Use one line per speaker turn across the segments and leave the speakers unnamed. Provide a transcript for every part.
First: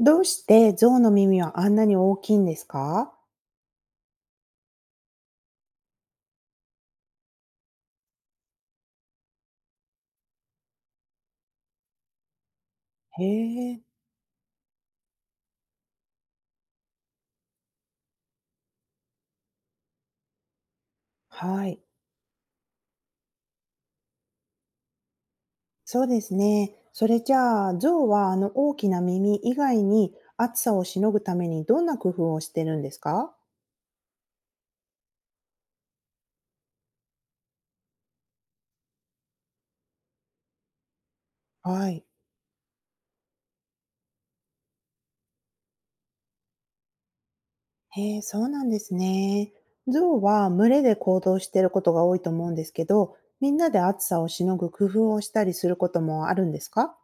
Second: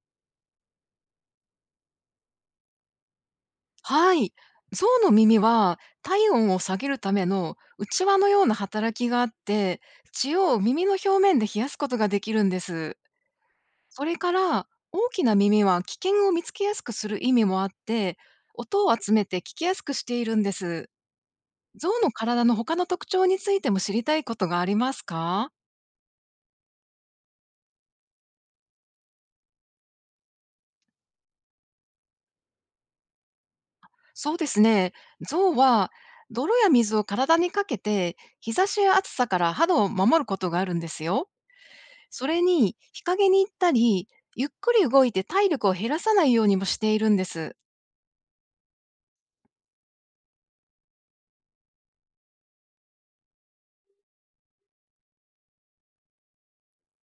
どうして象の耳はあんなに大きいんですか？
はい。象の耳は体温を下げるための内輪のような働きがあって、血を耳の表面で冷やすことができるんです。
へえ、
それから大きな耳は危険を見つけやすくする意味もあって、音を集めて聞きやすくしているんです。
はい。
象の体の他の特徴についても知りたいことがありますか？
そうですね。それじゃあ、象はあの大きな耳以外に暑さをしのぐためにどんな工夫をしてるんですか？
そうですね。象は泥や水を体にかけて、日差しや暑さから肌を守ることがあるんですよ。
はい。
それに、日陰に行ったり、ゆっくり動いて体力を減らさないようにもしているんです。
へえ、そうなんですね。象は群れで行動していることが多いと思うんですけど、みんなで暑さをしのぐ工夫をしたりすることもあるんですか？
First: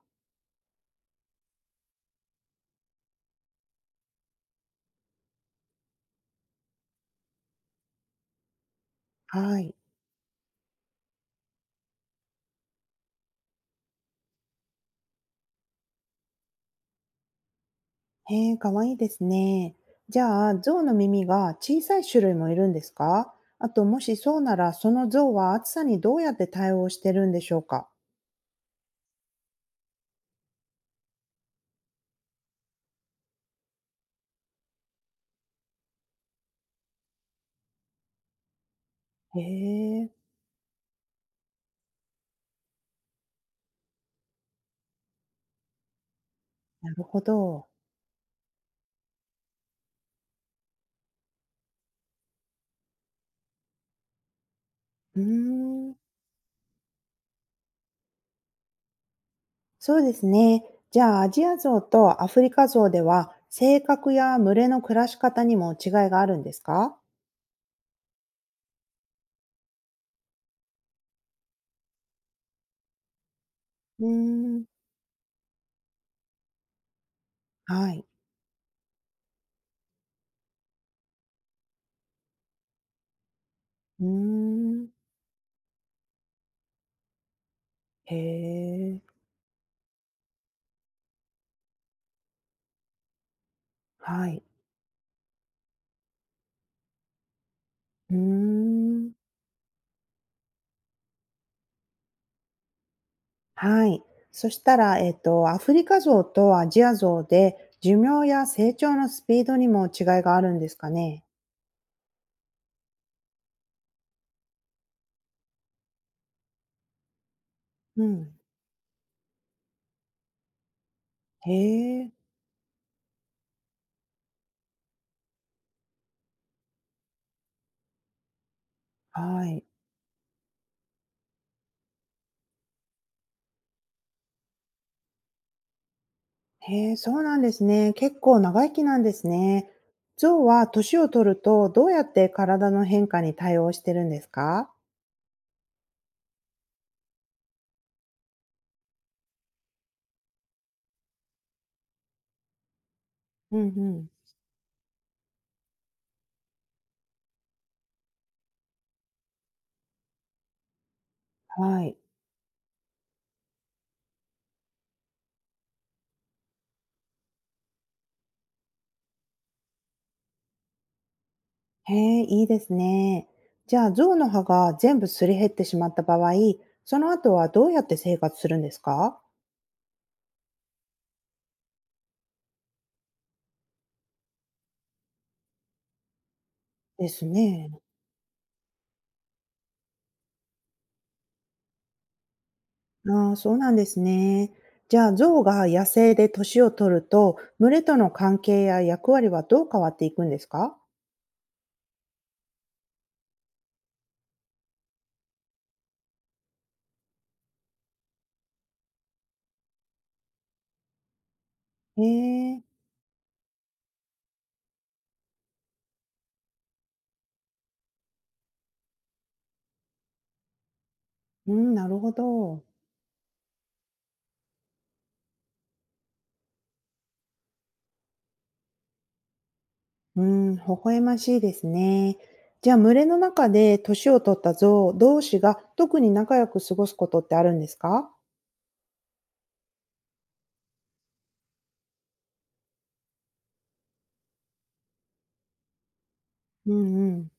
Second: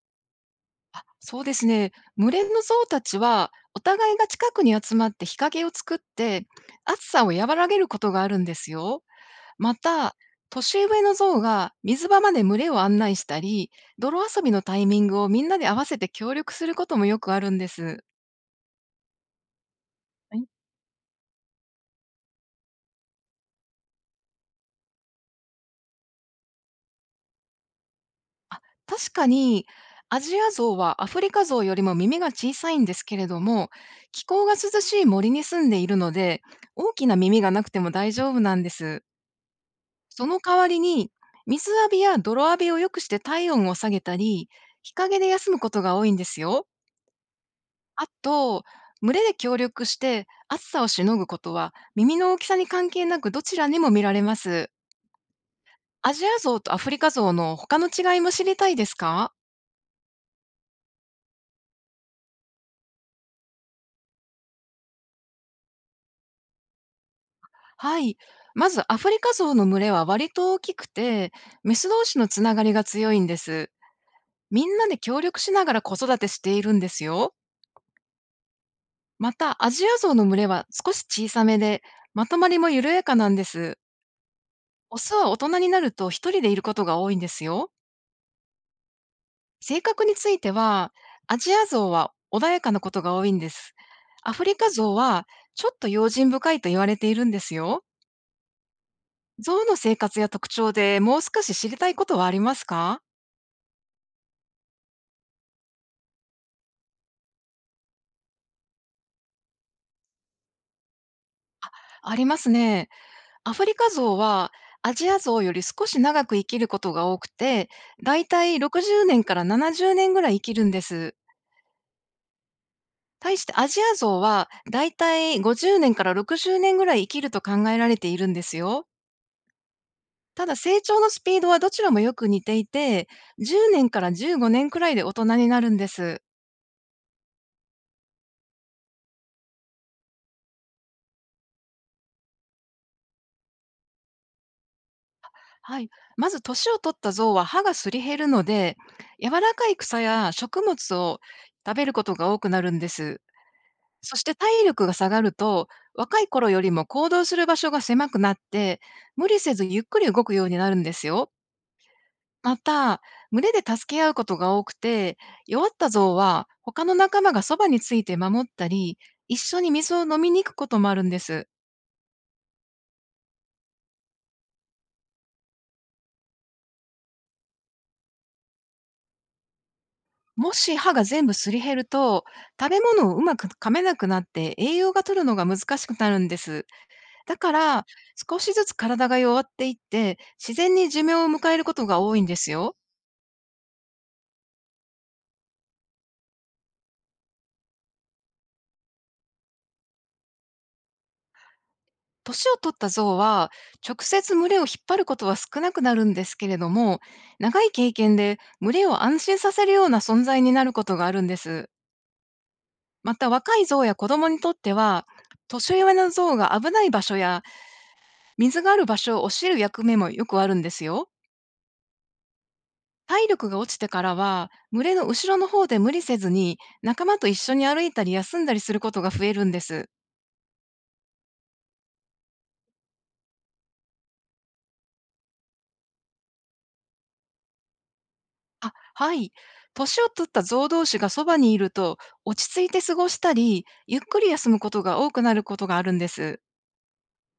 そうですね。群れの象たちは、お互いが近くに集まって日陰を作って、暑さを和らげることがあるんですよ。
はい。
また、年上の象が水場まで群れを案内したり、泥遊びのタイミングをみんなで合わせて協力することもよくあるんです。
へえ、かわいいですね。じゃあ、象の耳が小さい種類もいるんですか？あと、もしそうなら、その象は暑さにどうやって対応してるんでしょうか？
あ、確かに、アジアゾウはアフリカゾウよりも耳が小さいんですけれども、気候が涼しい森に住んでいるので、大きな耳がなくても大丈夫なんです。
へえ、
その代わりに、水浴びや泥浴びを良くして体温を下げたり、日陰で休むことが多いんですよ。
なるほど。
あと、群れで協力して暑さをしのぐことは耳の大きさに関係なくどちらにも見られます。
うーん、
アジアゾウとアフリカゾウの他の違いも知りたいですか？
そうですね。じゃあ、アジアゾウとアフリカゾウでは、性格や群れの暮らし方にも違いがあるんですか？
はい。まずアフリカゾウの群れは割と大きくて、メス同士のつながりが強いんです。
うーん、
みんなで協力しながら子育てしているんですよ。
はい。
また、アジアゾウの群れは少し小さめで、まとまりも緩やかなんです。
うーん、
オスは大人になると一人でいることが多いんですよ。
へえ、
性格については、アジアゾウは穏やかなことが多いんです。
は
ア
い。
フリカゾウはちょっと用心深いと言われているんですよ。
うーん。
ゾウの生活や特徴でもう少し知りたいことはありますか？
はい。そしたら、アフリカゾウとアジアゾウで、寿命や成長のスピードにも違いがあるんですかね。
ありますね。アフリカゾウはアジアゾウより少し長く生きることが多くて、
う
だい
ん。
たい60年から70年ぐらい生きるんです。
へえ、
対してアジアゾウはだいたい50年から60年ぐらい生きると考えられているんですよ。
はい。
ただ成長のスピードはどちらもよく似ていて、10年から15年くらいで大人になるんです。
へえ、そうなんですね。結構長生きなんですね。ゾウは年を取ると、どうやって体の変化に対応してるんですか？
はい。まず年を取ったゾウは歯がすり減るので、柔らかい草や食物を食べることが多くなるんです。
うんうん。
そして体力が下がると、若い頃よりも行動する場所が狭くなって、無理せずゆっくり動くようになるんですよ。
はい。
また、群れで助け合うことが多くて、弱ったゾウは他の仲間がそばについて守ったり、一緒に水を飲みに行くこともあるんです。
へえ、いいですね。じゃあ、ゾウの歯が全部すり減ってしまった場合、その後はどうやって生活するんですか？
もし歯が全部すり減ると、食べ物をうまく噛めなくなって栄養が取るのが難しくなるんです。
です
だか
ね。
ら、少しずつ体が弱っていって、自然に寿命を迎えることが多いんですよ。
ああ、そうなんですね。じゃあ、象が野生で年を取ると、群れとの関係や役割はどう変わっていくんですか？
年を取った象は、直接群れを引っ張ることは少なくなるんですけれども、長い経験で群れを安心させるような存在になることがあるんです。
へえ、
また若い象や子供にとっては、年上の象が危ない場所や水がある場所を教える役目もよくあるんですよ。
うん、なるほど。
体力が落ちてからは、群れの後ろの方で無理せずに仲間と一緒に歩いたり休んだりすることが増えるんです。
うん、微笑ましいですね。じゃあ、群れの中で年を取った象同士が特に仲良く過ごすことってあるんですか？
あ、はい。年を取った象同士がそばにいると、落ち着いて過ごしたり、ゆっくり休むことが多くなることがあるんです。
うんうん。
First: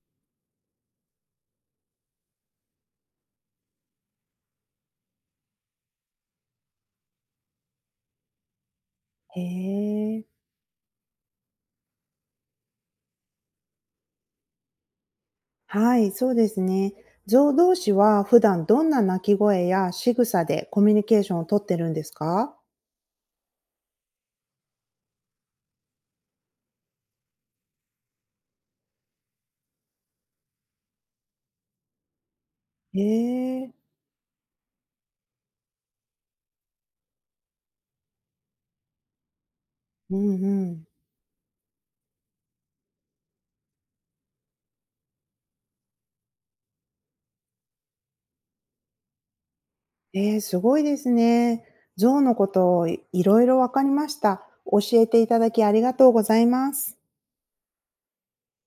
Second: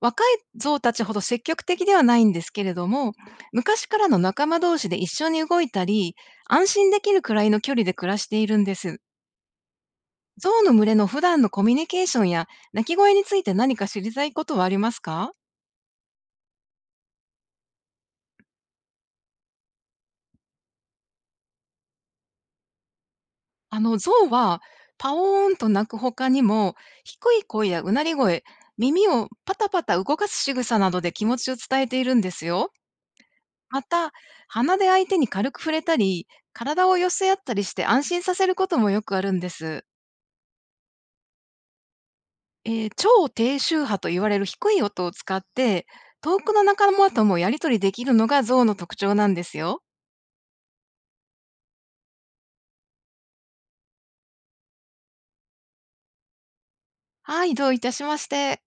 若い象たちほど積極的ではないんですけれども、昔からの仲間同士で一緒に動いたり、安心できるくらいの距離で暮らしているんです。
へえ。
象の群れの普段のコミュニケーションや鳴き声について何か知りたいことはありますか？
はい、そうですね。象同士は普段どんな鳴き声や仕草でコミュニケーションをとってるんですか？
あの、象はパオーンと鳴く他にも、低い声やうなり声、耳をパタパタ動かす仕草などで気持ちを伝えているんですよ。
へえ。
また、鼻で相手に軽く触れたり、体を寄せ合ったりして安心させることもよくあるんです。
うんうん。
超低周波と言われる低い音を使って、遠くの仲間ともやり取りできるのが象の特徴なんですよ。
すごいですね。象のことをいろいろわかりました。教えていただきありがとうございます。
はい、どういたしまして。